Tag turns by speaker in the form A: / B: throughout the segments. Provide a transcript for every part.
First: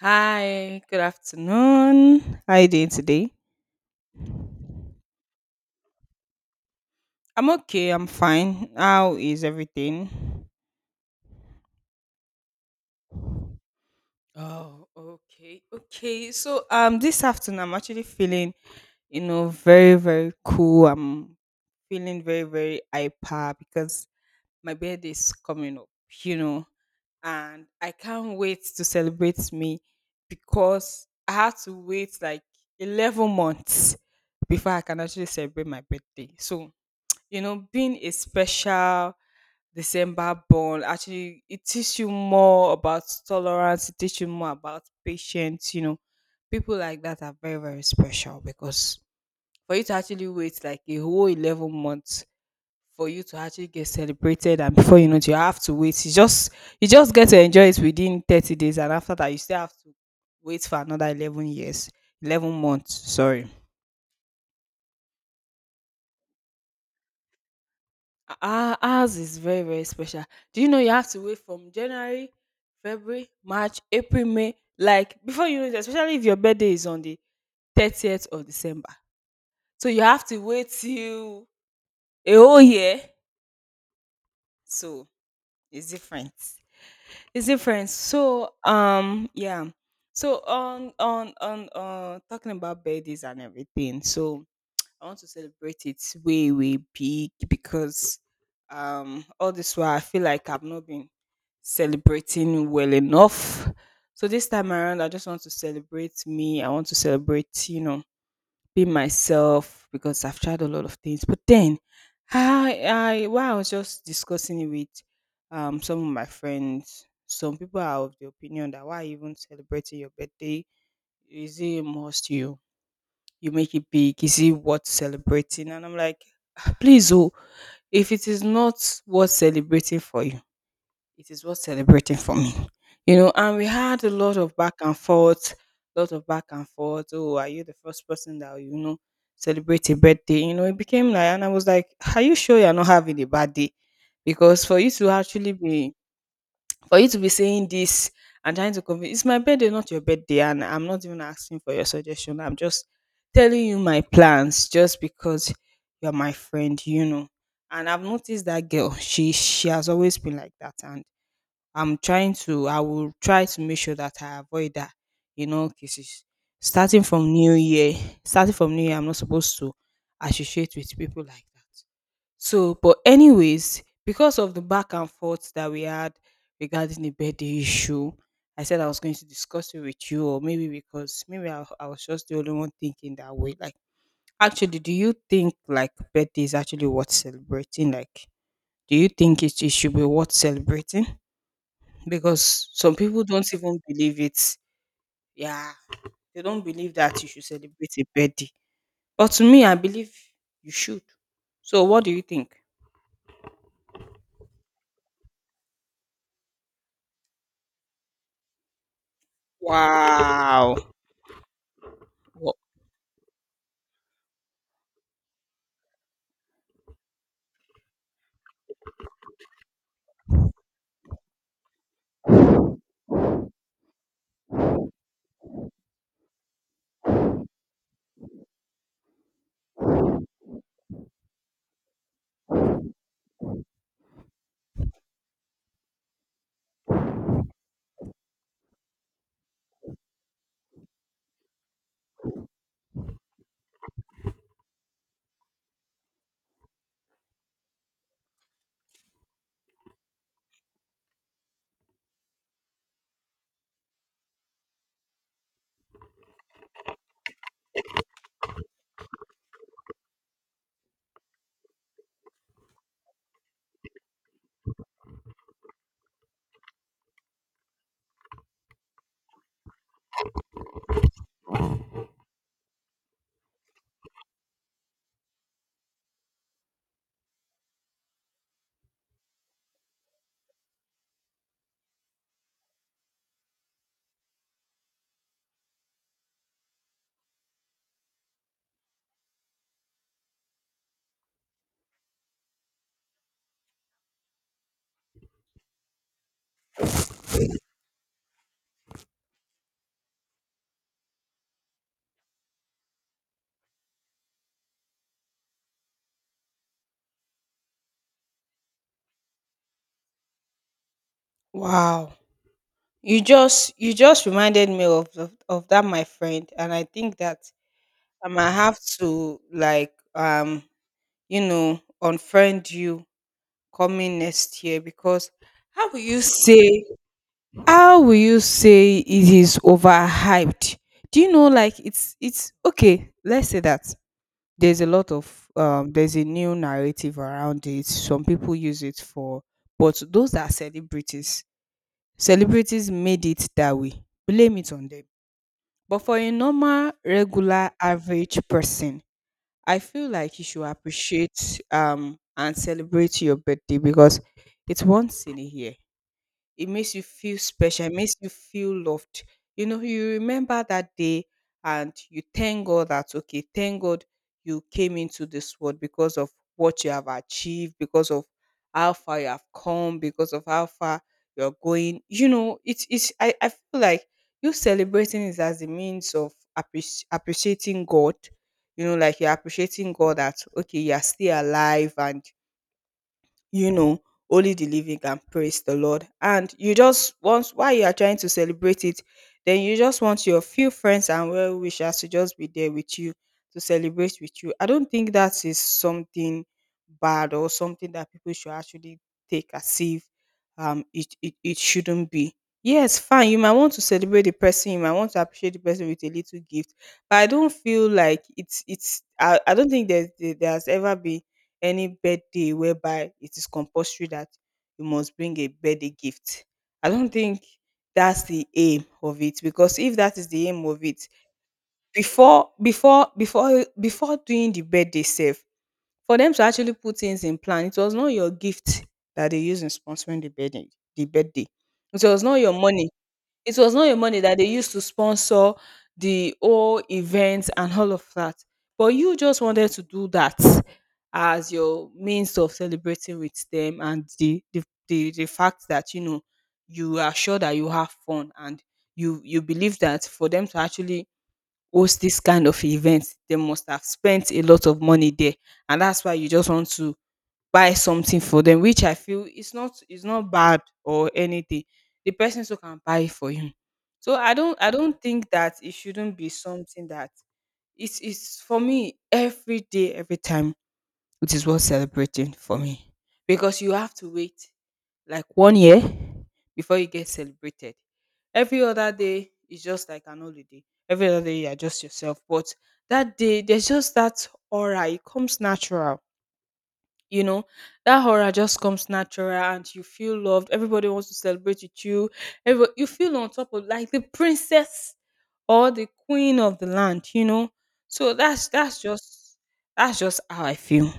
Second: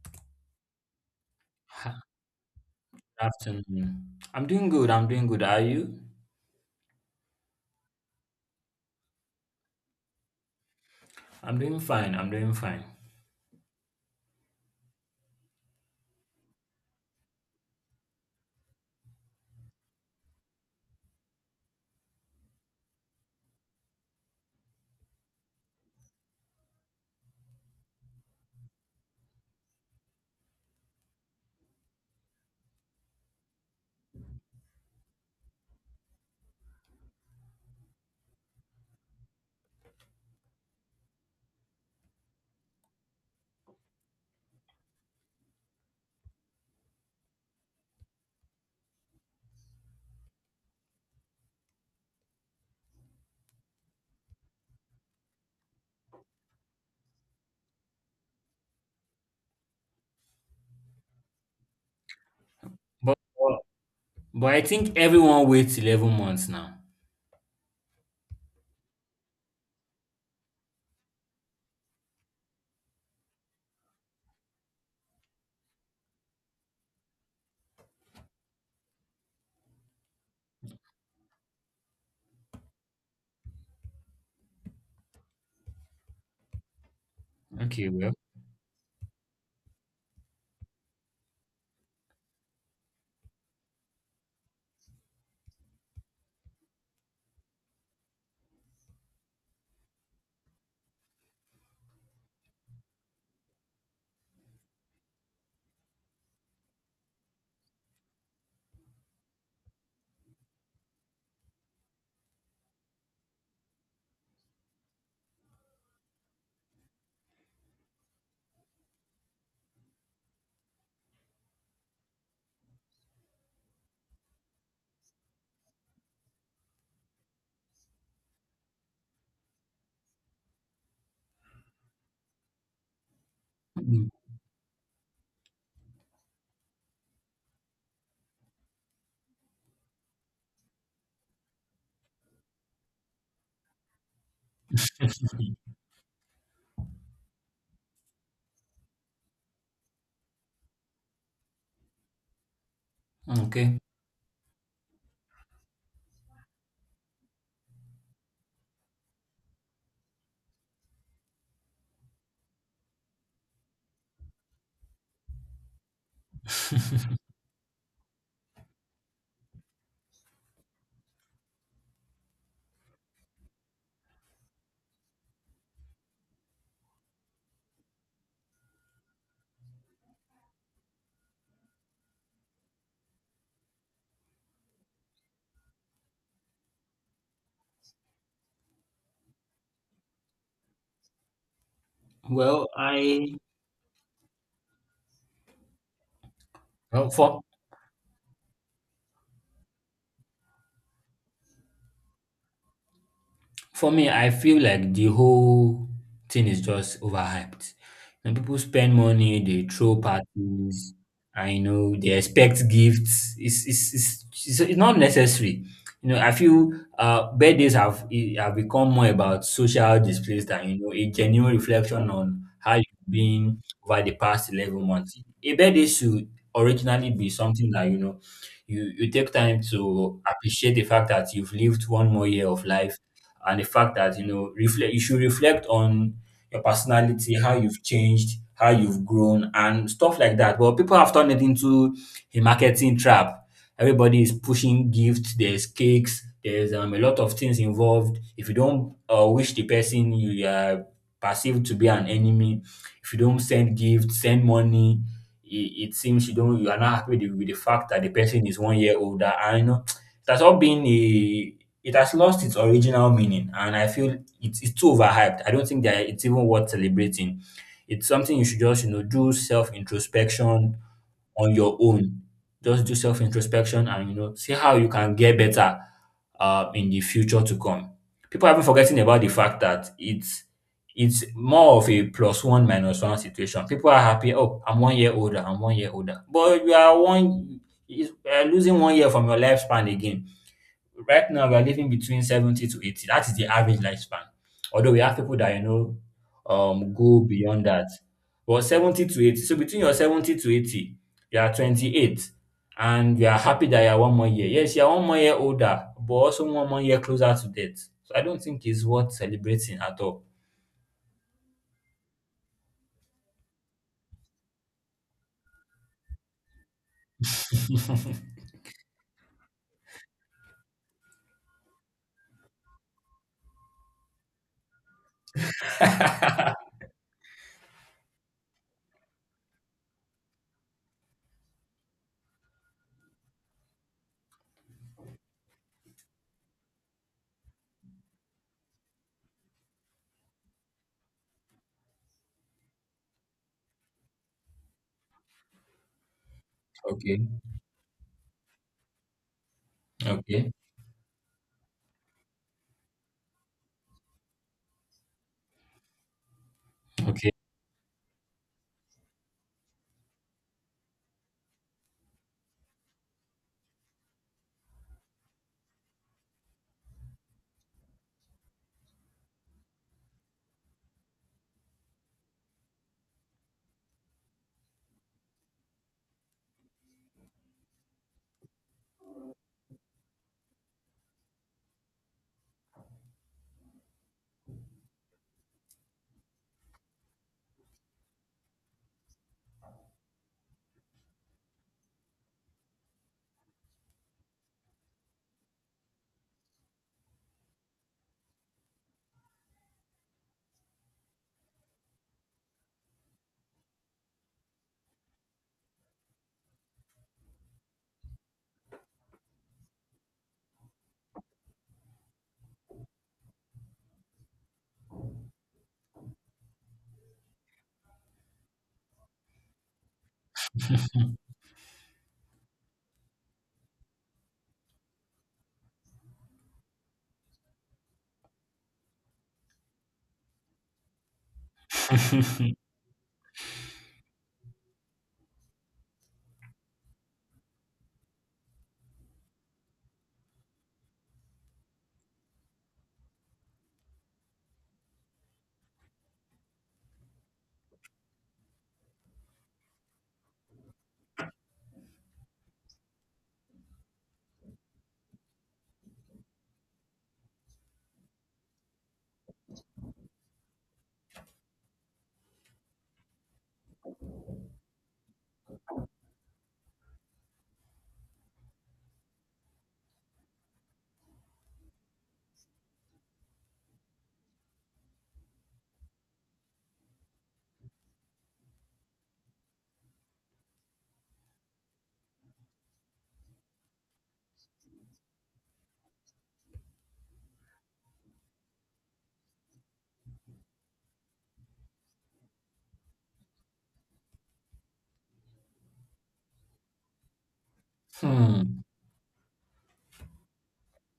A: Hi, good
B: Hi,
A: afternoon. How you doing
B: good
A: today?
B: afternoon. I'm doing good. I'm doing good. Are you?
A: I'm okay, I'm fine. How is everything?
B: I'm doing fine. I'm doing fine.
A: Oh, okay, okay. So this afternoon I'm actually feeling, very, very cool. I'm feeling very, very hyper because my birthday is coming up, you know, and I can't wait to celebrate me because I had to wait like 11 months before I can actually celebrate my birthday. So you know, being a special December born actually it teaches you more about tolerance, it teaches you more about patience, you know. People like that are very, very special because for you to actually wait like a whole 11 months for you to actually get celebrated and before you know it you have to wait. You just get to enjoy it within 30 days and after that you still have to wait for another 11 years. 11 months,
B: But
A: sorry.
B: but I think everyone waits 11 months now.
A: Ours is very, very special. Do you know you have to wait from January, February, March, April, May, like before you know it, especially if your birthday is on the 30th of December. So you have to wait till a whole year. So it's different. It's
B: Okay,
A: different.
B: well.
A: So yeah. So on talking about birthdays and everything. So I want to celebrate it way, way big because all this while I feel like I've not been celebrating well enough. So this time around, I just want to celebrate me. I want to celebrate, you know, be myself because I've tried a lot of things. But then, while I was just discussing it with some of my friends, some people are of the opinion that why even celebrating your birthday is it a must you make it big is it worth celebrating and I'm like please oh if it is not worth celebrating for you it is worth celebrating for me. You know, and we had a lot of back and forth, lot of back and forth. Oh, are you the first person that, you know, celebrate a birthday? You know, it became like, and I was like, are you sure you're not having a bad day? Because for you to actually be, for you to be saying this and trying to convince, it's my birthday, not your birthday. And I'm not even asking for your suggestion. I'm just telling
B: Okay.
A: you my plans just because you're my friend, you know. And I've noticed that girl, she has always been like that. And I will try to make sure that I avoid that in all cases. Starting from new year, starting from new year, I'm not supposed to associate with people like that. So, but anyways, because of the back and forth that we had regarding the birthday issue, I said I was going to discuss it with you, or maybe because maybe I was just the only one thinking that way. Like, actually, do you think like birthday is actually worth celebrating? Like, do you think it should be worth celebrating?
B: Well,
A: Because some people
B: I
A: don't even believe it. Yeah, they don't believe
B: well
A: that you should celebrate a birthday. But to me, I believe you should. So what do you think?
B: for me, I feel like the whole thing is just overhyped. And people spend money, they throw
A: Wow.
B: parties, and they
A: Wo-
B: expect gifts. It's not necessary. I feel birthdays have become more about social displays than a genuine reflection on how you've been over the past 11 months. A birthday should originally be something that you take time to appreciate the fact that you've lived one more year of life, and the fact that you should reflect on your personality, how you've changed, how you've grown, and stuff like that. But people have turned it into a marketing trap. Everybody is pushing gifts, there's cakes, there's a lot of things involved. If you don't wish the person, you are perceived to be an enemy. If you don't send gifts, send money. It seems you are not happy with the fact that the person is one year older. And it has all been a — it has lost its original meaning, and I feel it's too overhyped. I don't think that it's even worth celebrating. It's something you should just, do self introspection on your own. Just do self introspection and see how you can get better in the future to come. People have been forgetting about the fact that it's more of a plus one minus one situation. People are happy, oh, I'm one year older, I'm one year older. But you are one you losing one year from your lifespan again. Right now, we are living between 70 to 80. That is the average lifespan. Although we have people that, go beyond that. But 70 to 80, so between your 70 to 80, you are 28, and you are happy that you are one more year. Yes, you are one more year older, but also one more year closer to death. So I don't think it's worth celebrating at all.
A: Wow. You just reminded me of, of that my friend and I think that I might have to like you know unfriend you coming next year because how will you say how will you say it is overhyped? Do you know like it's okay, let's say that there's a lot of there's a new narrative around it. Some people use it for but those are celebrities. Celebrities made it that way. Blame it on them. But for a normal,
B: Okay,
A: regular, average person, I feel like you
B: okay,
A: should appreciate and celebrate your birthday because it's once in a year it makes you
B: okay.
A: feel special, it makes you feel loved. You know, you remember that day and you thank God that, okay, thank God you came into this world because of what you have achieved, because of how far you have come, because of how far you're going. You know, it's, I feel like you celebrating is as a means of appreciating God. You know, like you're appreciating God that, okay, you're still alive and you know, only the living can praise the Lord. And you just once while you are trying to celebrate it, then you just want your few friends and well wishers to just be there with you to celebrate with you. I don't think that is something bad or something that people should actually take as if it shouldn't be. Yes, fine. You might want to celebrate the person. You might want to appreciate the person with a little gift, but I don't feel like I don't think there's ever been any birthday whereby it is compulsory that you must bring a birthday gift. I don't think that's the aim of it because if that is the aim of it, before doing the birthday sef, for them to actually put things in plan, it was not your gift that they use in sponsoring the birthday. The birthday. It was not your money it was not your money that they used to sponsor the whole event and all of that. But you just wanted to do that as your means of celebrating with them and the fact that you know you are sure that you have fun and you believe that for them to actually host this kind of event they must have spent a lot of money there and that's why you just want to buy something for them, which I feel it's not bad or anything. The person still can buy it for him. So I don't think that it shouldn't be something that it's for me every day, every time it is worth celebrating for me. Because you have to wait like one year before you get celebrated. Every other day is just like an holiday. Every other day you are just yourself. But that day there's just that aura, it comes natural you know that horror just comes natural and you feel loved everybody wants to celebrate with you. Everybody, you feel on top of like the princess or the queen of the land you know so that's
B: Hmm.
A: that's just that's just how I feel.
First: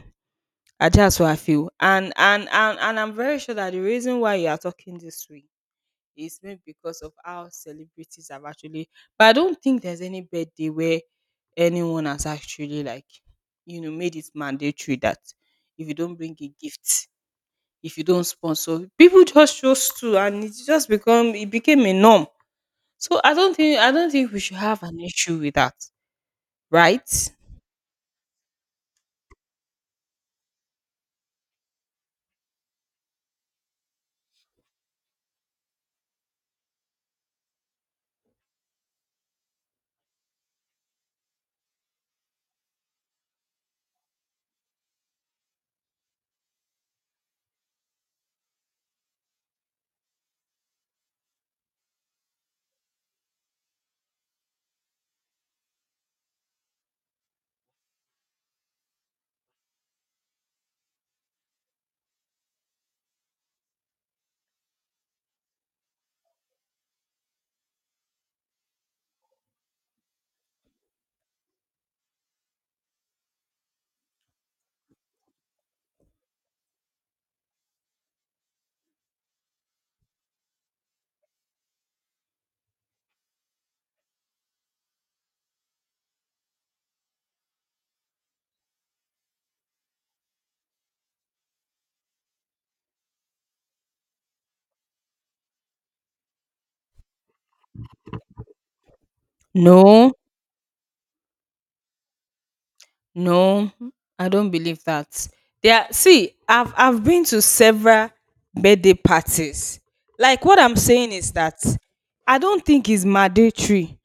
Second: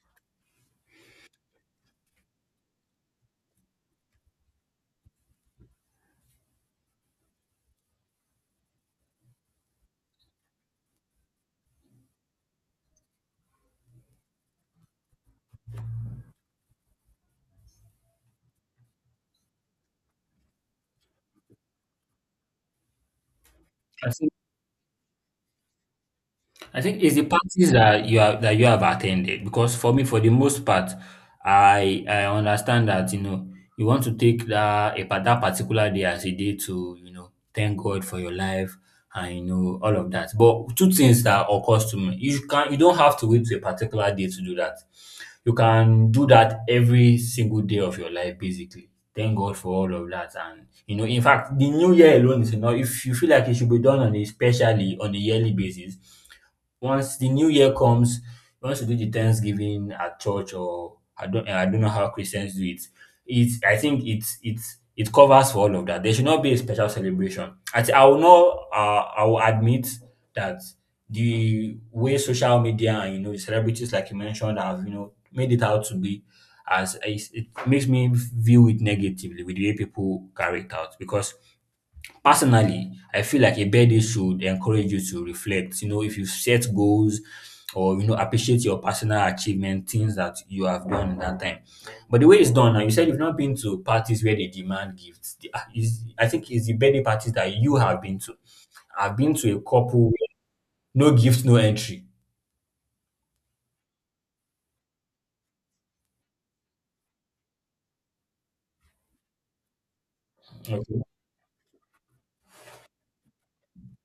A: That's how I feel and I'm very sure that the reason why you are talking this way is maybe because of how celebrities have actually but I don't think there's any birthday where anyone has actually like you know made it mandatory that if you don't bring a gift, if you don't sponsor, people just chose to and it just become it became a norm. So I
B: I
A: don't
B: think
A: think we should have an issue with that,
B: I think
A: right?
B: it's the parties that you have attended, because for me, for the most part, I understand that you want to take that particular day as a day to thank God for your life and all of that. But two things that occurs to me, you don't have to wait to a particular day to do that. You can do that every single day of your life, basically. Thank God for all of that, and in fact, the new year alone is enough. If you feel like it should be done on a specially, on a yearly basis, once the new year comes, we want to do the Thanksgiving at church, or I don't know how Christians do it. It's I think it covers for all of that. There should not be a special celebration. I thi- I will not I will admit that the way social media and the celebrities like you mentioned have made it out to be, it makes me view it negatively with the way people carry it out. Because personally, I feel like a birthday should encourage you to reflect. If you set goals or appreciate your personal achievement, things that you have done in that time. But the way it's done now, you said you've not been to parties where they demand gifts. The- ah, Is I think it's the birthday parties that you have been to. I've been to a couple
A: No.
B: where no gift, no entry.
A: No, I don't believe that. There, see, I've been to several birthday parties. Like what I'm
B: Okay.
A: saying is that I don't think it's mandatory.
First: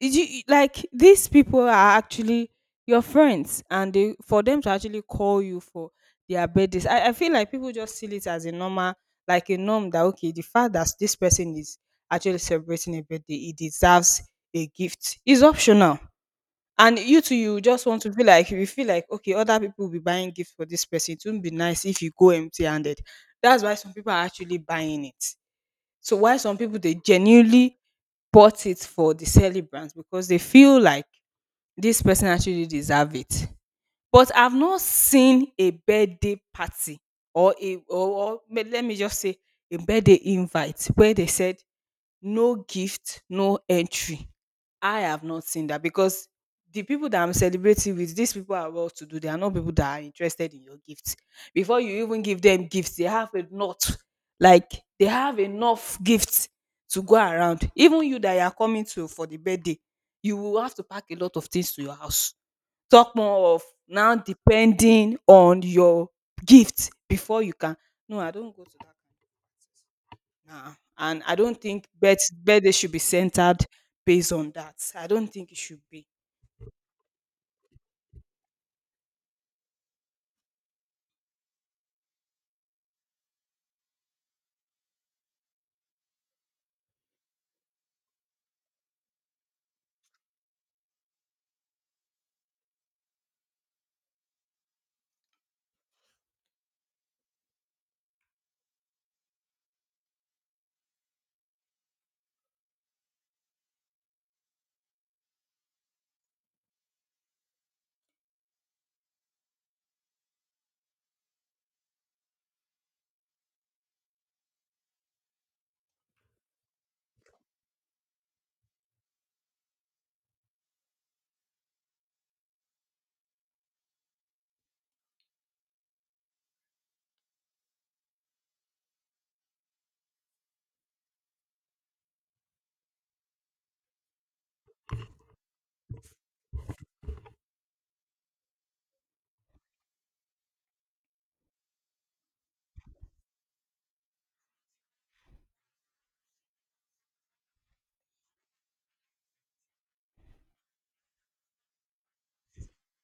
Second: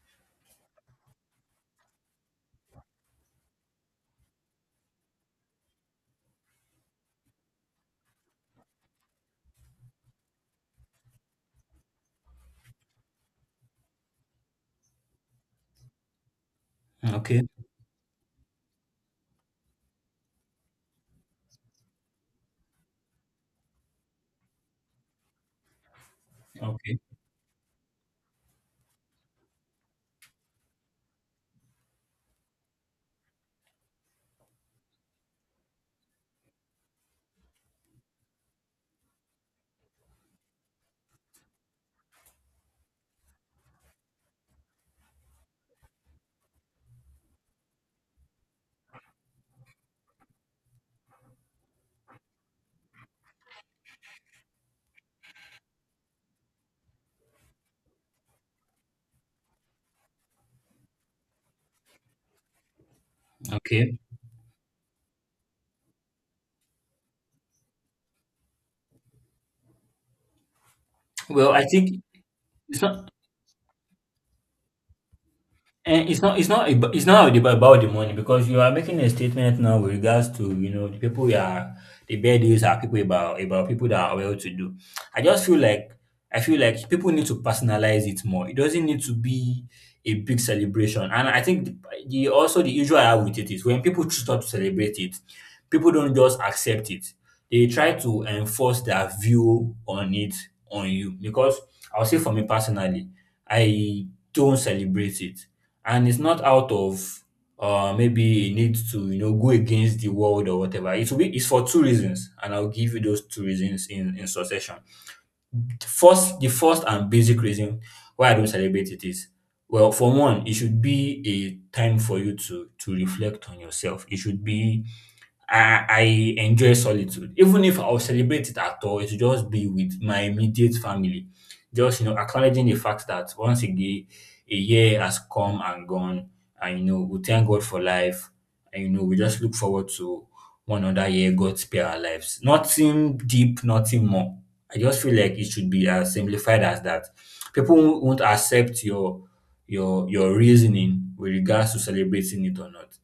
A: Did you, like these people are actually your friends, and they for them to actually call you for their birthdays. I feel like people just see it as a normal, like a norm that okay, the fact that this person is actually celebrating a birthday, he deserves a gift. It's optional and you too,
B: Okay.
A: you just want to be like you feel like, "Okay, other people will be buying gifts for this person. It would not be nice if you go empty-handed." That's why some people are actually buying it. So why some people, they
B: Okay.
A: genuinely bought it for the celebrants because they feel like this person actually deserve it. But I've not seen a birthday party or a or or le let me just say a birthday invite where they said, "No gift, no entry." I have not seen that because the people that I'm celebrating with, these people are well to do. They are not people that are interested in your gifts. Before you even give them gifts, they have a lot. Like they have enough gifts to go around. Even you that you are coming to for the birthday, you will have to pack a lot of things to your house. Talk more of
B: Okay.
A: now depending on your gift before you can. No, I don't go to that now. And I
B: Well,
A: don't
B: I
A: think
B: think
A: birthday
B: it's
A: should be
B: not
A: centered based on that. I don't think it should be.
B: It's not ab- about the money, because you are making a statement now with regards to the people you are, the bad deals are people about people that are well to do. I just feel like I feel like people need to personalize it more. It doesn't need to be a big celebration. And I think the also, the issue I have with it is, when people choose not to celebrate it, people don't just accept it. They try to enforce their view on it on you. Because I'll say for me personally, I don't celebrate it, and it's not out of maybe a need to go against the world or whatever it will be. It's for two reasons, and I'll give you those two reasons in succession. First the first and basic reason why I don't celebrate it is, well, for one, it should be a time for you to reflect on yourself. It should be I I enjoy solitude. Even if I will celebrate it at all, it will just be with my immediate family. Just, acknowledging the fact that once again, a year has come and gone. And, we thank God for life. And, we just look forward to one another year, God spare our lives. Nothing deep, nothing more. I just feel like it should be as simplified as that. People won't accept your reasoning with regards to celebrating it or not.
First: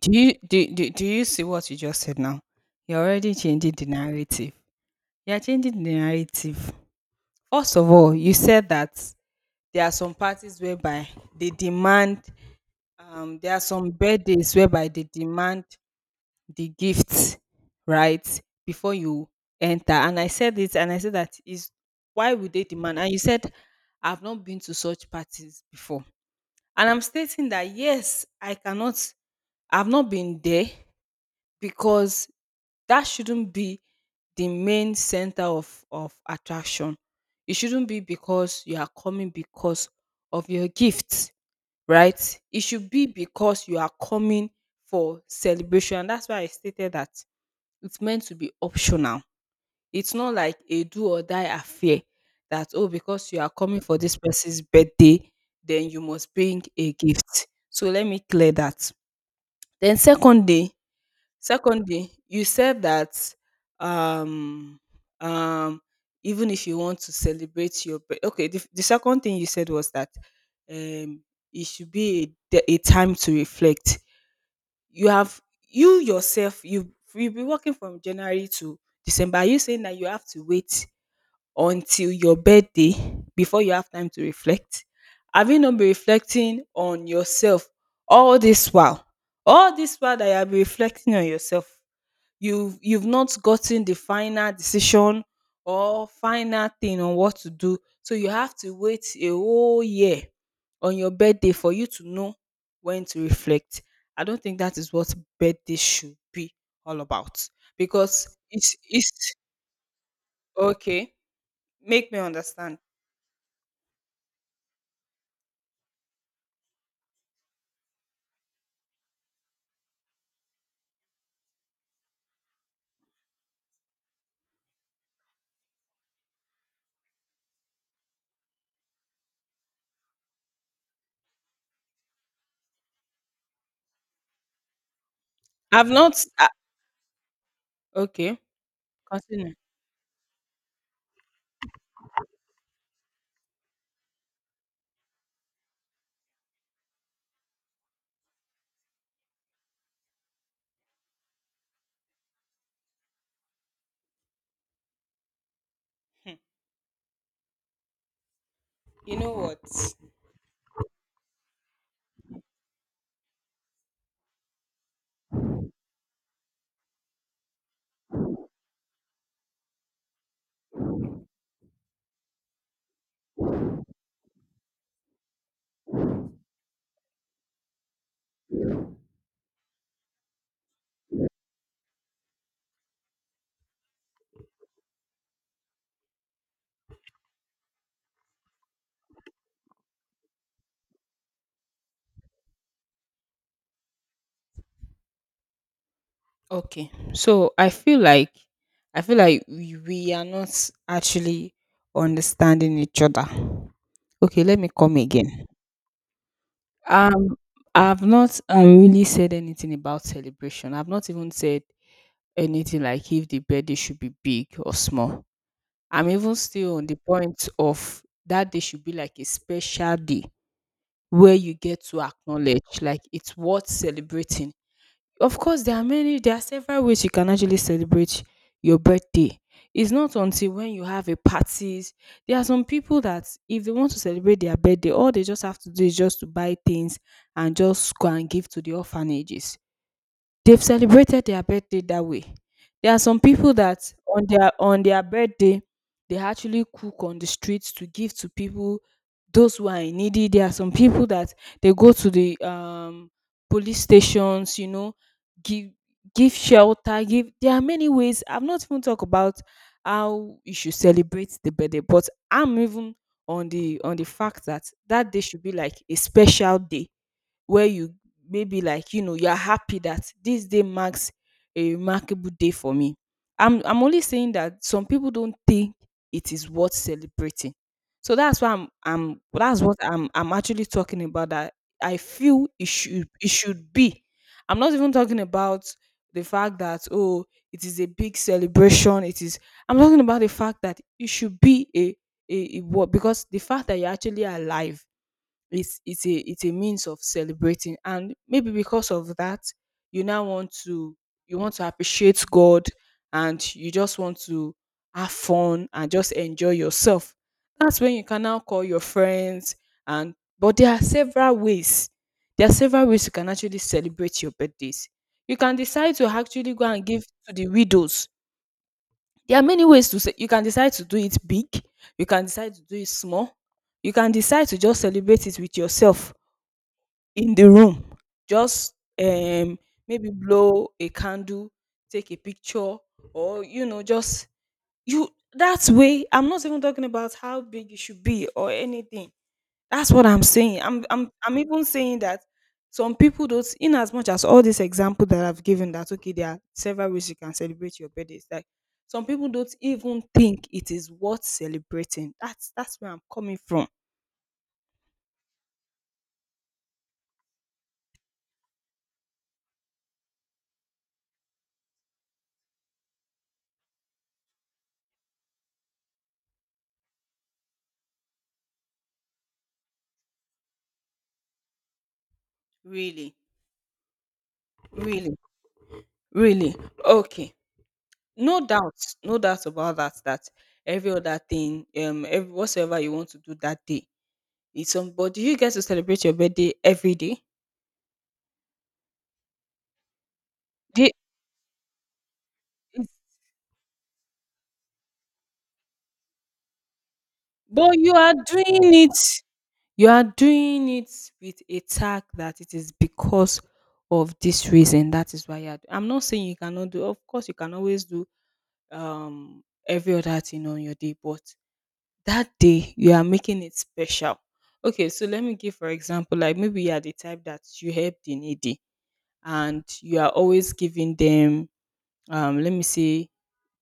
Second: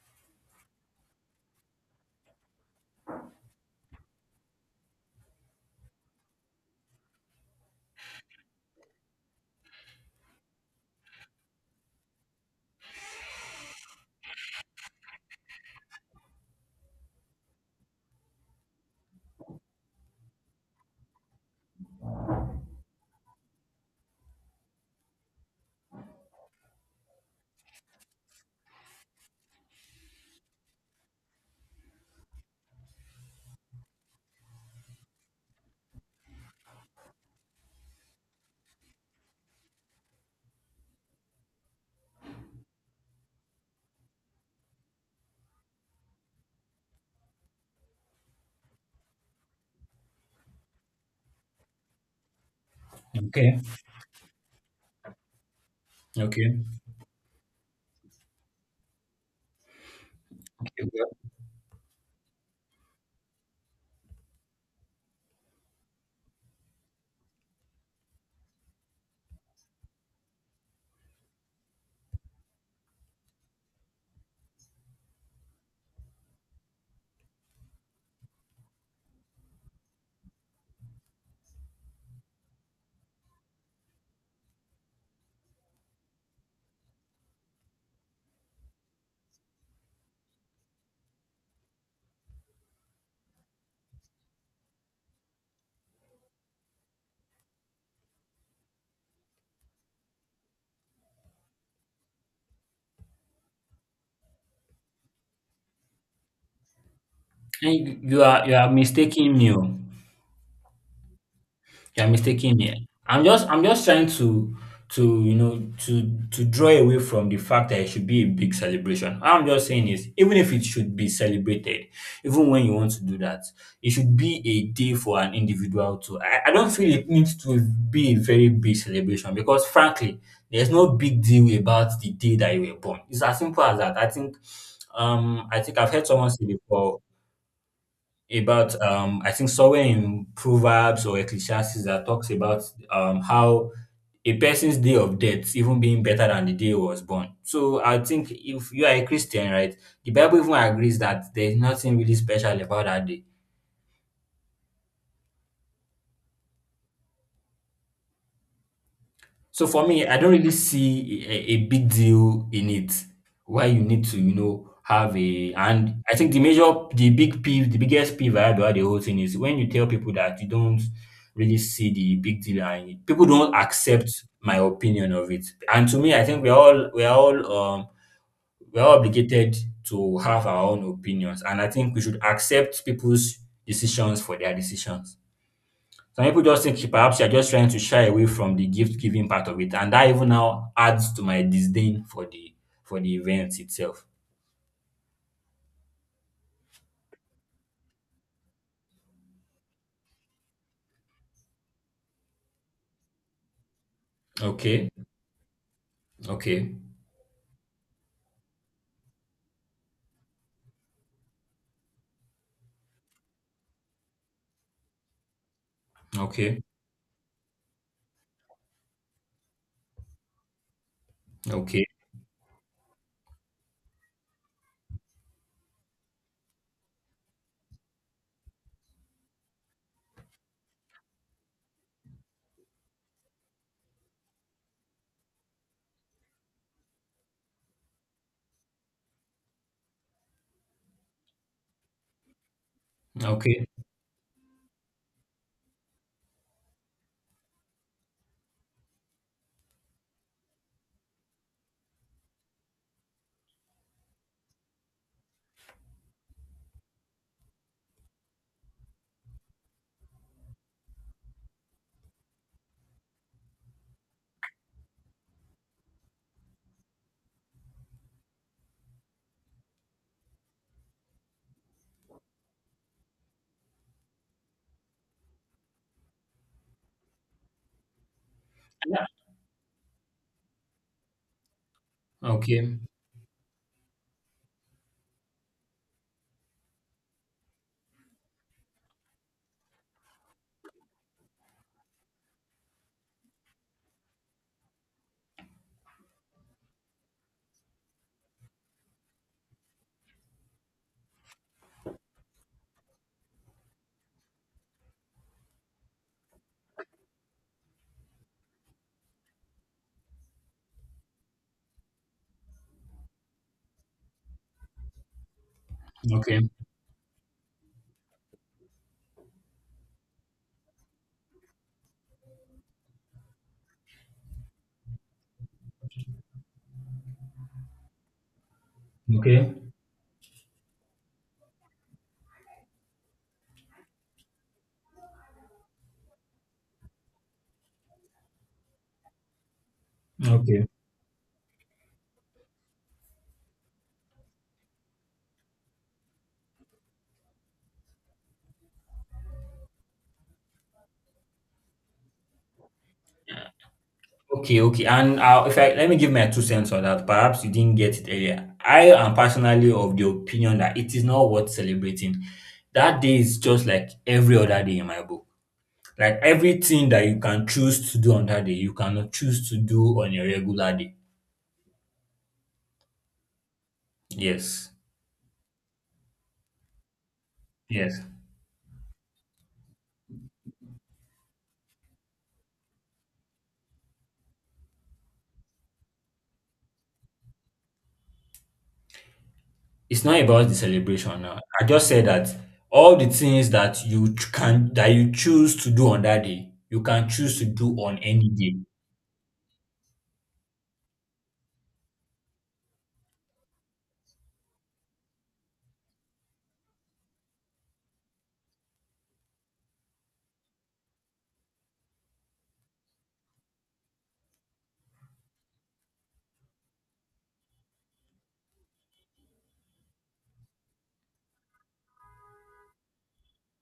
A: Do you see what you just said now? You're already changing the narrative. You're changing the narrative. First of all, you said that there are some parties whereby they demand there are some birthdays whereby they demand the gifts, right before you enter. And I said it, and I said that is why would they demand? And you said I've not been to such parties before, and I'm stating that yes, I cannot, I've not been there because that shouldn't be the main center of attraction. It shouldn't be because you are coming because of your gifts, right? It should be because you are coming for celebration. That's why I stated that it's meant to be optional. It's not like a do or die affair that, oh, because you are
B: Okay.
A: coming for this person's birthday, then you must
B: Okay.
A: bring a gift. So let me clear that. Then
B: Okay.
A: second day, you said that um um even if you want to celebrate your birth, okay, the second thing you said was that um it should be a, a time to reflect. You have, you yourself, you'll be working from January to December. Are you saying that you have to wait until your birthday before you have time to reflect? Have you not been reflecting on yourself all this while? All this while that you have been reflecting on yourself, you've not gotten the final decision or final thing on what to do, so you have to wait a whole year on your birthday for you to know when to reflect? I don't think that is what birthday should be all about
B: Hey, you
A: because
B: are you are
A: it's
B: mistaking me. Oh.
A: okay,
B: You are
A: make me
B: mistaking
A: understand.
B: me. I'm just trying to you know to draw away from the fact that it should be a big celebration. All I'm just saying is, even if it should be celebrated, even when you want to do that, it should be a day for an individual too. I don't feel it needs to be a very big celebration, because frankly, there's no big deal about the day that you were born. It's as simple as that. I think
A: I've
B: I've heard
A: not,
B: someone say
A: ah,
B: before
A: okay,
B: about, I think
A: continue.
B: somewhere in Proverbs or Ecclesiastes, that talks about how a person's day of death even being better than the day he was born. So I think if you are a Christian, right, the Bible even agrees that there's nothing really special about that day.
A: Hmm. You know what?
B: So for me, I don't really see a big deal in it. Why you need to, have a and I think the major, the big peeve, the biggest peeve I had about the whole thing is when you tell people that you don't really see the big deal in it, people don't accept my opinion of it. And to me, I think we're all obligated to have our own opinions, and I think we should accept people's decisions for their decisions. Some people just think perhaps you're just trying to shy away from the gift giving part of it, and that even now adds to my disdain for the event itself.
A: Okay, so I feel like, I feel like we are not actually understanding each other. Okay, let me
B: Okay,
A: come again.
B: okay,
A: Um I've not really said anything about celebration. I've not even said anything like if the birthday should be big or small. I'm even
B: okay,
A: still on the point of that day should be like a special day where you get
B: okay,
A: to acknowledge like it's worth celebrating. Of course, there are many, there are several ways you can actually celebrate your birthday. It's not until when you have a parties. There are some people that if they want to celebrate their birthday, all they just have to do is just to buy things and just go and give to the orphanages. They've celebrated their birthday that way. There are some people
B: okay,
A: that on their birthday they actually cook on the streets to give to people, those who are in needy. There are some people that they go to the police stations, you know, give, give shelter, give, there are many ways. I've not even talked about how you should celebrate the birthday, but I'm even on the fact that that day should be like a special day where you maybe like you know you are happy that this day marks a remarkable day for me. I'm only saying that some people don't think it is worth celebrating. So that's why i'm
B: yeah,
A: i'm that's what I'm actually talking about, that I feel it
B: okay,
A: should, it should be, I'm not even talking about the fact that, oh, it is a big celebration, it is, I'm talking about the fact that it should be a, a what, because the fact that you're actually alive, it's a, it's a means of celebrating. And maybe because of that, you now want to, you want to appreciate God, and you just want to have fun and just enjoy yourself. That's when you can now call your friends and, but there are several ways, there are several ways you can actually celebrate your birthdays. You can decide to
B: okay,
A: actually go and give to the widows. There are many ways to say, you can decide to do it big, you can decide to do it small, you can decide to just celebrate it with yourself in the room. Just
B: okay,
A: um maybe blow a candle, take a picture, or you know, just you, that way. I'm not even talking about how big it should be or anything. That's what I'm saying.
B: okay.
A: I'm even saying that some people don't, in as much as all this example that I've given that okay, there are several ways you can celebrate your birthday, it's like some people don't even think it is worth celebrating. That's where I'm coming from.
B: Okay, okay. And if I let me give my two cents on that, perhaps you didn't get it earlier. I am personally of the opinion that it is not worth celebrating. That day is just like every other day in my book. Like everything that you can choose to do on that day, you cannot choose to do on a regular day.
A: Really?
B: Yes.
A: Really, really. Okay.
B: Yes.
A: No doubt, no doubt about that. That every other thing, every, whatsoever you want to do that day, it's on. But do you get to celebrate your birthday every day?
B: It's not about the
A: The-
B: celebration now. I just said that all the things that you choose to do on that day, you can choose to do
A: but you
B: on
A: are
B: any day.
A: doing it. You are doing it with a tag that it is because of this reason. That is why you are. I'm not saying you cannot do. Of course, you can always do every other thing on your day, but that day you are making it special. Okay, so let me give for example, like maybe you are the type that you help the needy and you are always giving them, let me say,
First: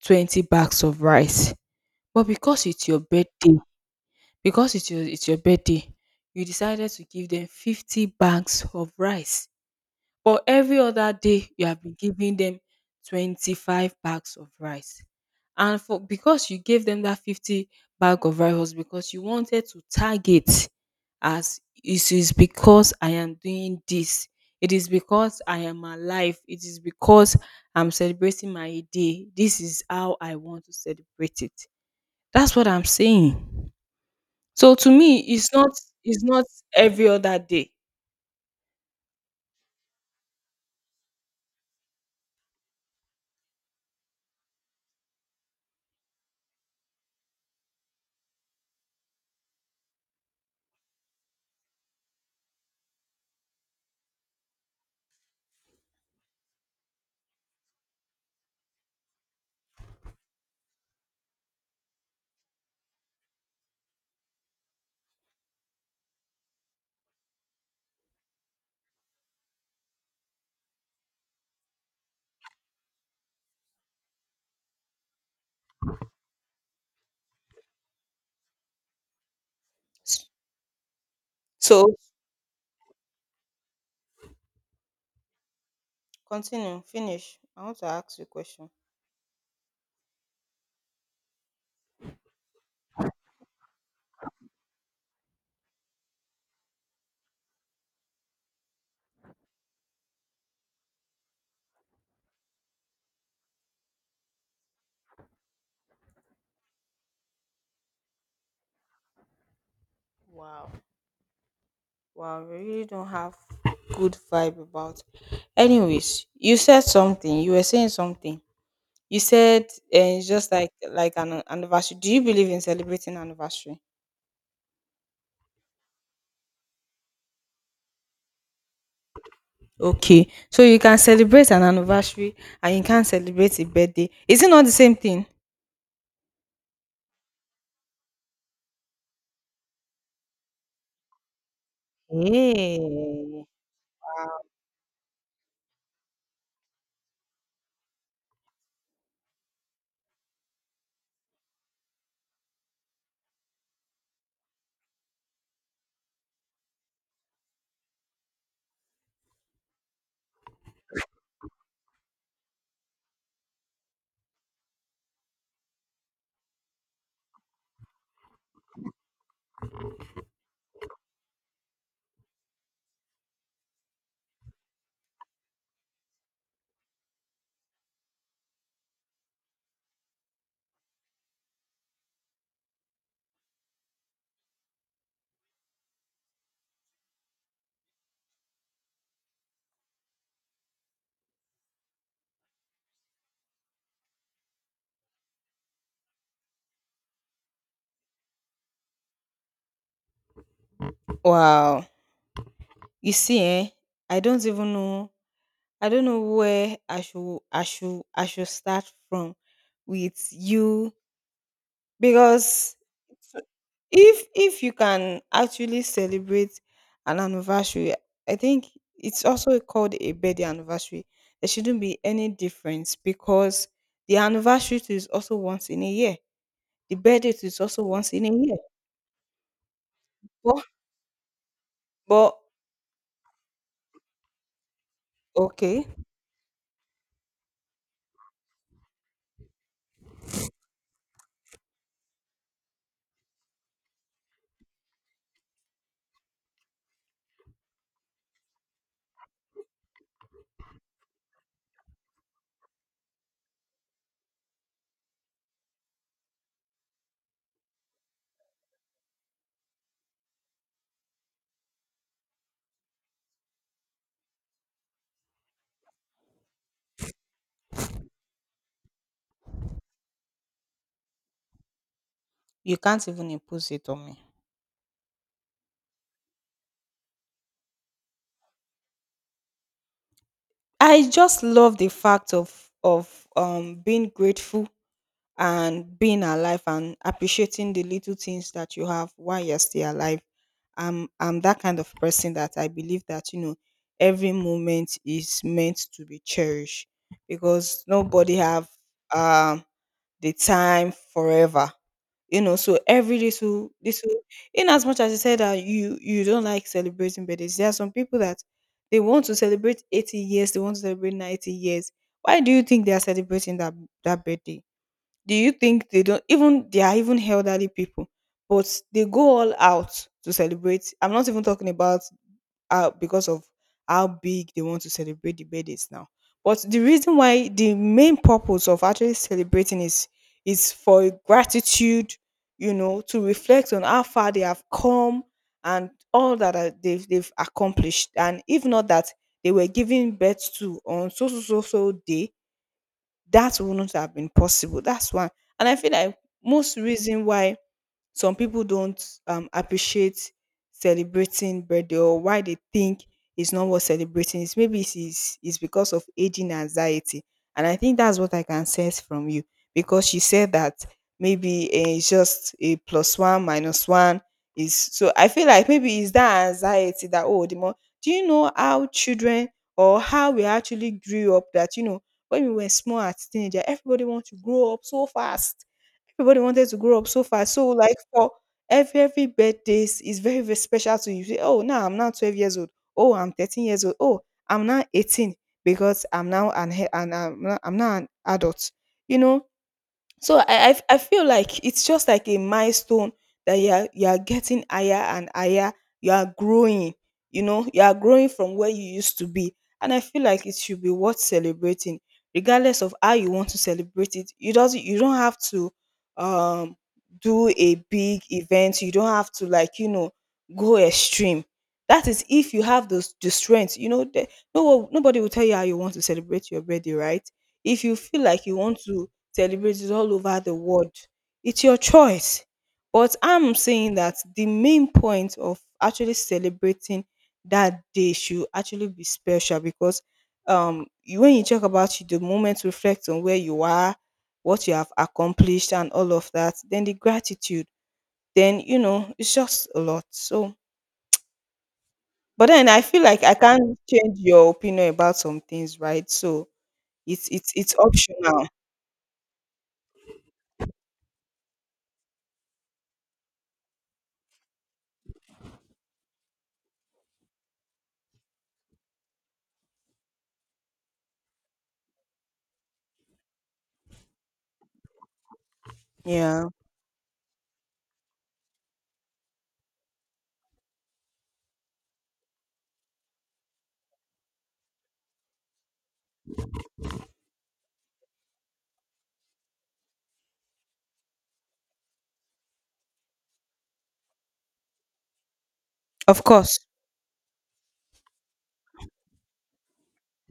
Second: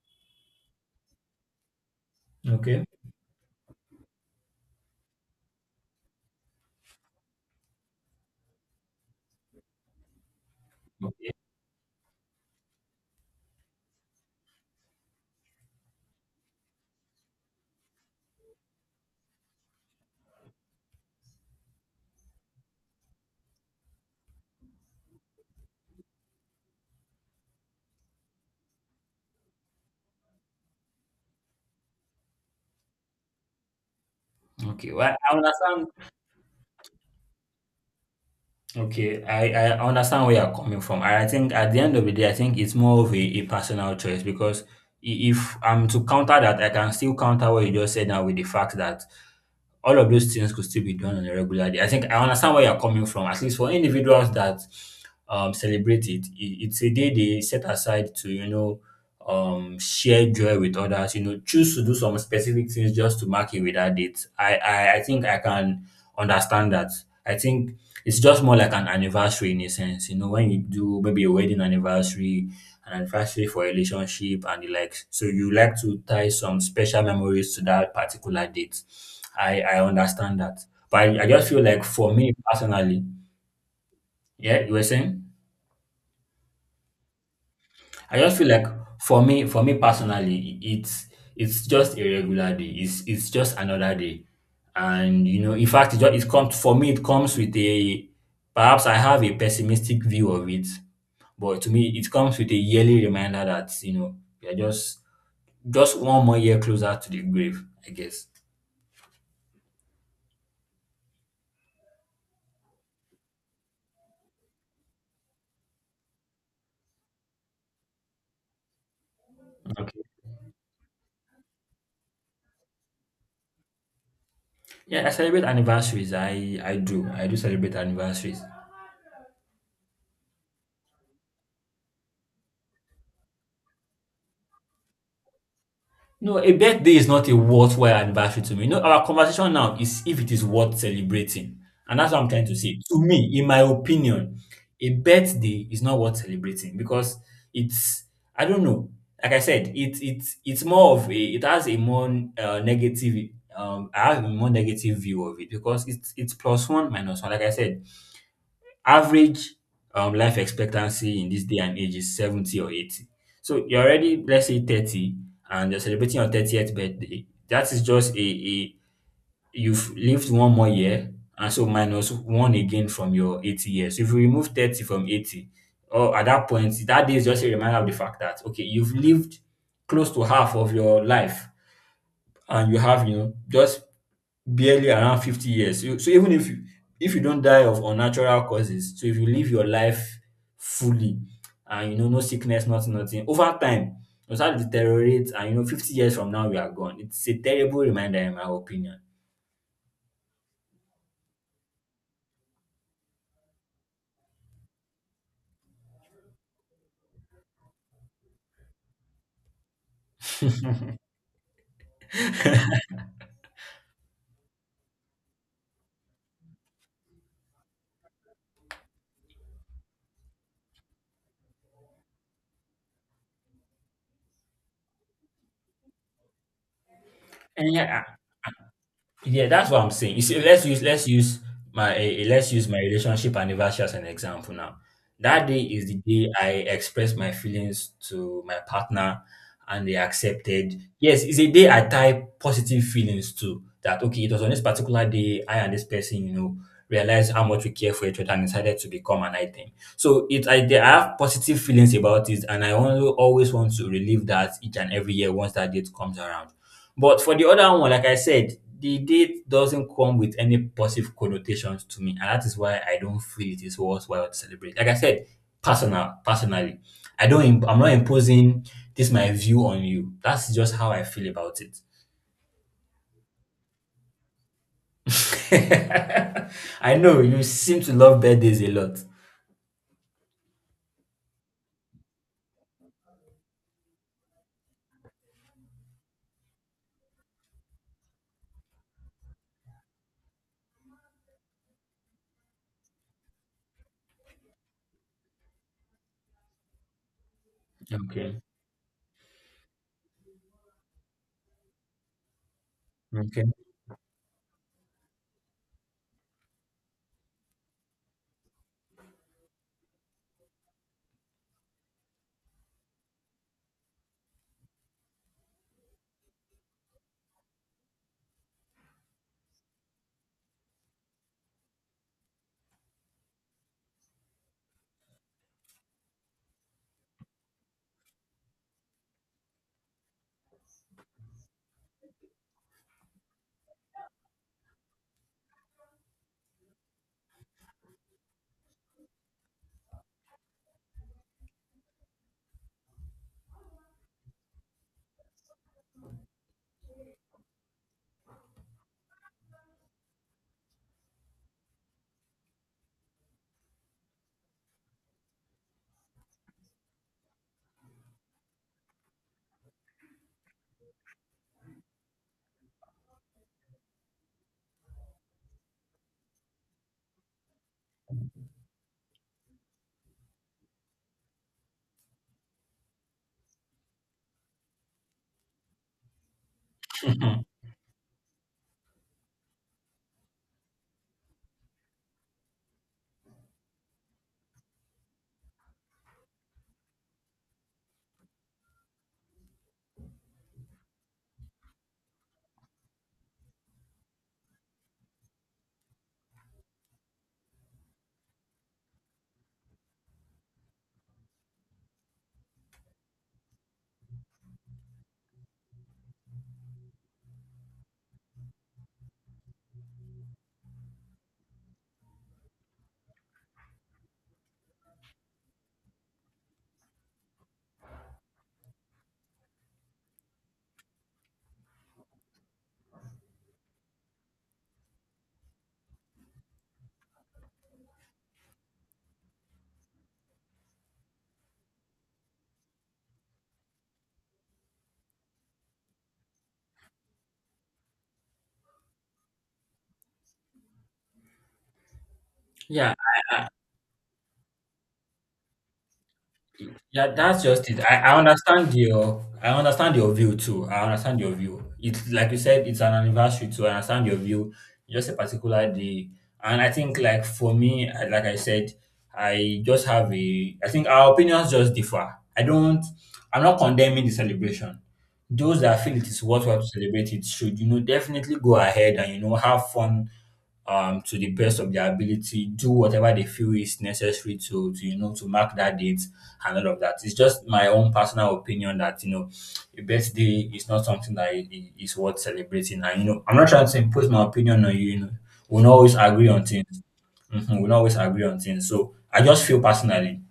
A: 20 bags of rice, but because
B: Okay.
A: it's your birthday, because it's your birthday, you decided to give them 50 bags of rice, but every other
B: Okay.
A: day you have been giving them 25 bags of rice. And for, because you gave them that 50 bag of rice was because you wanted to target, as it is because I am doing this. It is because I am alive. It is because I'm celebrating my day. This is how I want to celebrate it. That's what I'm saying. So to
B: Okay. Well,
A: me,
B: I
A: it's not,
B: understand
A: it's not every other day.
B: Okay, I understand where you're coming from. And I think at the end of the day, I think it's more of a personal choice, because if I'm to counter that, I can still counter what you just said now with the fact that all of those things could still be done on a regular day. I think I understand where you're coming from. At least for individuals that celebrate it, it's a day they set aside to, share joy with others, choose to do some specific things just to mark it with that date. I think I can understand that. I think it's just more like an anniversary in a sense, when you do maybe a wedding anniversary, an anniversary for a relationship and the likes. So you like to tie some special memories to that particular date. I understand that. But I just feel like
A: So,
B: for me personally, yeah, you were saying?
A: continue, finish. I want to
B: I
A: ask you a
B: just feel like
A: question.
B: for me personally, it's just a regular day. It's just another day, and in fact, it comes for me. It comes with a Perhaps I have a pessimistic view of it, but to me, it comes with a yearly reminder that you're just one more year closer to the grave, I guess.
A: Wow. Wow, we really don't have good vibe about. Anyways, you said something. You were saying something. You said
B: Okay.
A: it's just like an anniversary. Do you believe in celebrating anniversary?
B: Yeah, I celebrate anniversaries. I do. I do celebrate anniversaries.
A: Okay, so you can celebrate an anniversary and you can't celebrate a birthday. Is it not the same thing?
B: No, a birthday is not a worthwhile anniversary to me. No, our conversation now is if it is worth celebrating. And that's what I'm trying to say. To me,
A: Hey.
B: in my opinion, a birthday is not worth celebrating because it's, I don't know, like I said, it's more of it has a more negative, I have a more negative view of it because it's plus one minus one. Like I said, average life expectancy in this day and age is 70 or 80. So you're already, let's say, 30 and you're celebrating your 30th birthday. That is just a you've lived one more year and so minus one again from your 80 years. So if you remove 30 from 80, or at that point, that day is just a reminder of the fact that okay, you've lived close to half of your life and you have just barely around 50 years. So so even if you don't die of unnatural causes, so if you live your life fully and no sickness, nothing, nothing, over time you start to deteriorate, and 50 years from now you are gone. It's a terrible reminder in my opinion.
A: Wow. You see, eh? I don't even know, I don't know where I should start from with you, because if you can actually celebrate an anniversary, I think it's also called a birthday anniversary. There shouldn't be any difference because the anniversary too is also once in a year. The birthday too is
B: And
A: also
B: yeah,
A: once in a year.
B: yeah, that's what I'm saying. You see,
A: But,
B: let's use my
A: but
B: let's use my relationship anniversary as an example now. That day is
A: okay,
B: the day I expressed my feelings to my partner and they accepted. Yes, it's a day I tie positive feelings to that okay, it was on this particular day I and this person, realized how much we care for each other and decided to become an item. So I have positive feelings about it, and I only always want to relive that each and every year once that date comes around. But for the other one, like I said, the date doesn't come with any positive connotations to me, and that is why I don't feel it is worthwhile to celebrate. Like I said, personally, I don't. I'm not imposing this my view on you. That's just how I feel about it.
A: you can't even impose it on me.
B: I know you seem to love birthdays a lot.
A: I just love the fact of being grateful and being alive and appreciating the little things that you have while you're still alive. I'm that kind of person that I believe that you know every moment is meant to be cherished because nobody
B: Okay.
A: have um the time forever. You know, so every
B: Okay.
A: little, little, in as much as you said that you don't like celebrating birthdays, there are some people that they want to celebrate 80 years, they want to celebrate 90 years. Why do you think they are celebrating that that birthday? Do you think they don't even, they are even elderly people, but they go all out to celebrate. I'm not even talking about because of how big they want to celebrate the birthdays now, but the reason why, the main purpose of actually celebrating is for gratitude, you know, to reflect on how far they have come and all that they've accomplished. And if not that they were giving birth to on so so so so day, that wouldn't have been possible. That's why. And I feel like most reason why some people don't appreciate celebrating birthday, or why they think it's not worth celebrating, is maybe it's, it's because of aging anxiety. And I think that's what I can sense from you, because she said that maybe it's just a plus one minus one is. So I feel like maybe it's that anxiety, that oh, the more, do you know how children or how we actually grew up, that you know when we were small at teenager, everybody wants to grow up so fast. Everybody wanted to grow up so fast. So like for every birthday, is very, very special to you. You say, oh, now I'm now 12 years old. Oh, I'm 13 years old. Oh, I'm now 18 because I'm now an and I'm now an adult. You know, so I feel like it's just like a milestone that you are getting higher and higher. You are growing, you know, you are growing from where you used to be. And I feel like it should be worth celebrating, regardless of how you want to celebrate it. You doesn't, you don't have to um do a big event. You don't have to like, you know, go extreme. That is if you have those the strength, you know, the, no one- nobody will tell you how you want to celebrate your birthday, right? If you feel like you want to celebrated all over the world, it's your choice. But I'm saying that the main point of actually celebrating that day should actually be special because you, when you talk about the moment, reflect on where you are, what you have accomplished, and all of that, then the gratitude, then you know, it's just a lot. So but then I
B: Yeah,
A: feel like I can't change your opinion about some things, right? So
B: yeah,
A: it's
B: that's
A: it's
B: just
A: it's
B: it.
A: optional.
B: I understand your view too. I understand your view. It's like you said, it's an anniversary too. I understand your view. Just a particular day. And I think like for me, like I said, I just have a I think our opinions just differ. I'm not condemning the celebration. Those that feel it is
A: Yeah.
B: worthwhile to celebrate it should, definitely go ahead and have fun to the best of their ability, do whatever they feel is necessary to, to mark that date and all of that. It's just my own personal opinion that a birthday is not something that is worth celebrating. And you know, I'm not trying to impose my opinion on you. You know, we'll not always
A: Of
B: agree on
A: course.
B: things. Mhm, we'll not always agree on things. So I just feel personally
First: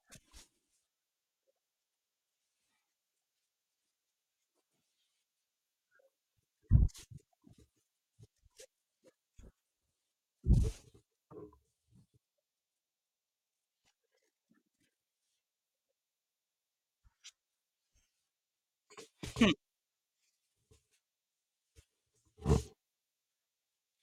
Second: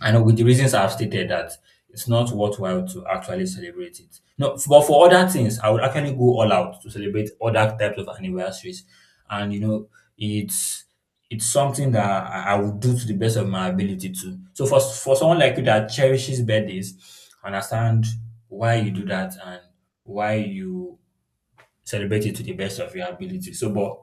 B: I know with the reasons I've stated that it's not worthwhile to actually celebrate it. No, f- but for other things, I would actually go all out to celebrate other types of anniversaries and it's it's something that I will do to the best of my ability to. So for someone like you that cherishes birthdays, I understand why you do that and why you celebrate it to the best of your ability. So, but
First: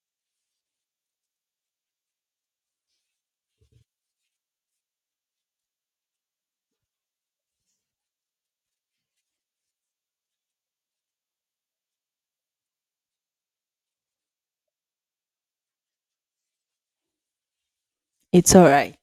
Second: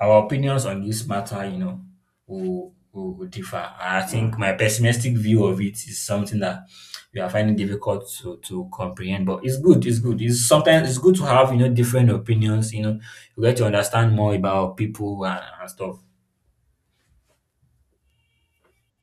B: our opinions on this matter, you know, will differ. And I think my pessimistic view of it is something that we are finding difficult to comprehend, but it's good. It's good. It's sometimes it's good to have, you know, different opinions, you know, you get to understand more about people and stuff.
A: It's all right.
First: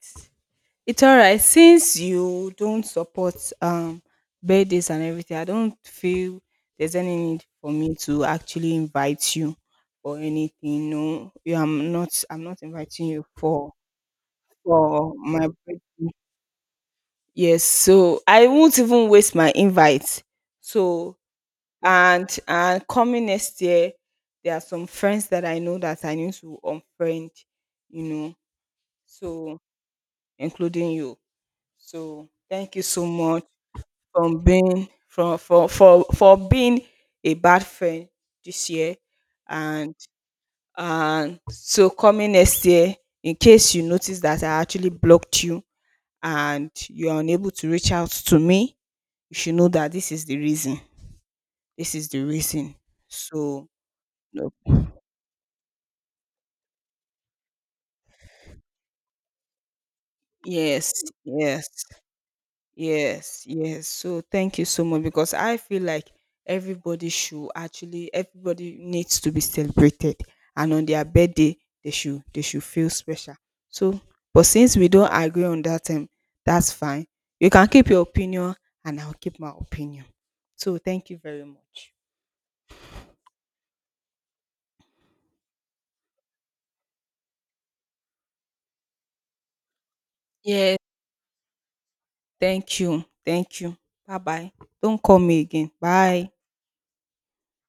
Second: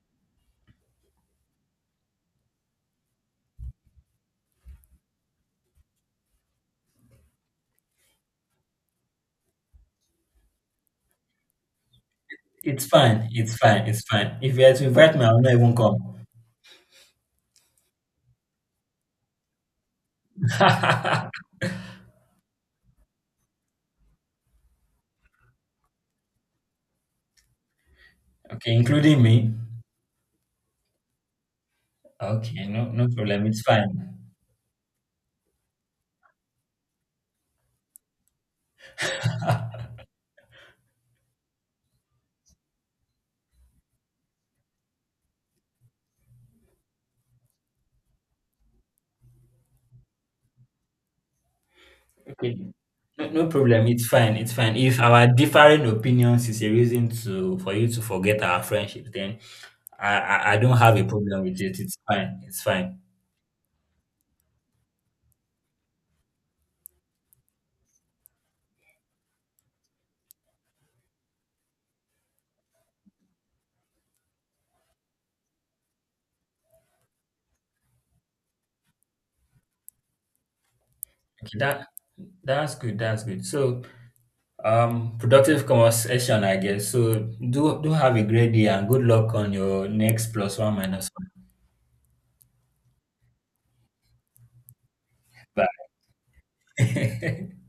A: It's alright. Since you don't support um birthdays and everything, I don't feel there's any need for me to actually invite you for anything. No, you, I'm not
B: It's
A: inviting you
B: fine. It's
A: for
B: fine. It's fine. If you had to
A: for
B: invite me, I will
A: my
B: not even come.
A: yes. So I won't even waste my invite. So, and coming next year, there are some friends that I know that I need to unfriend, you know.
B: Okay, including me.
A: So including you. So
B: Okay,
A: thank you
B: no,
A: so
B: no
A: much
B: problem. It's fine.
A: from being, from for being a bad friend this year. and and so coming next year, in case you notice that I actually blocked you and you are unable to reach out to me, you should know that this is the reason, this is the
B: Okay.
A: reason.
B: No, no
A: So,
B: problem. It's fine.
A: no,
B: It's fine. If our differing opinions is a reason to for you to forget our friendship, then I don't
A: yes,
B: have a problem with
A: yes.
B: it. It's fine. It's fine.
A: Yes, yes. So thank you so much because I feel like everybody should actually, everybody needs to be celebrated. And on their birthday they should feel special. So but since we don't agree on that, that's fine. You can keep your opinion and I'll keep my opinion. So thank you very
B: Okay,
A: much.
B: that's good. That's good. So, productive conversation, I guess. So, do have a great day and good luck on your next plus one
A: Yeah.
B: minus one.
A: Thank you. Thank you. Bye bye. Don't call me again. Bye.
B: Bye.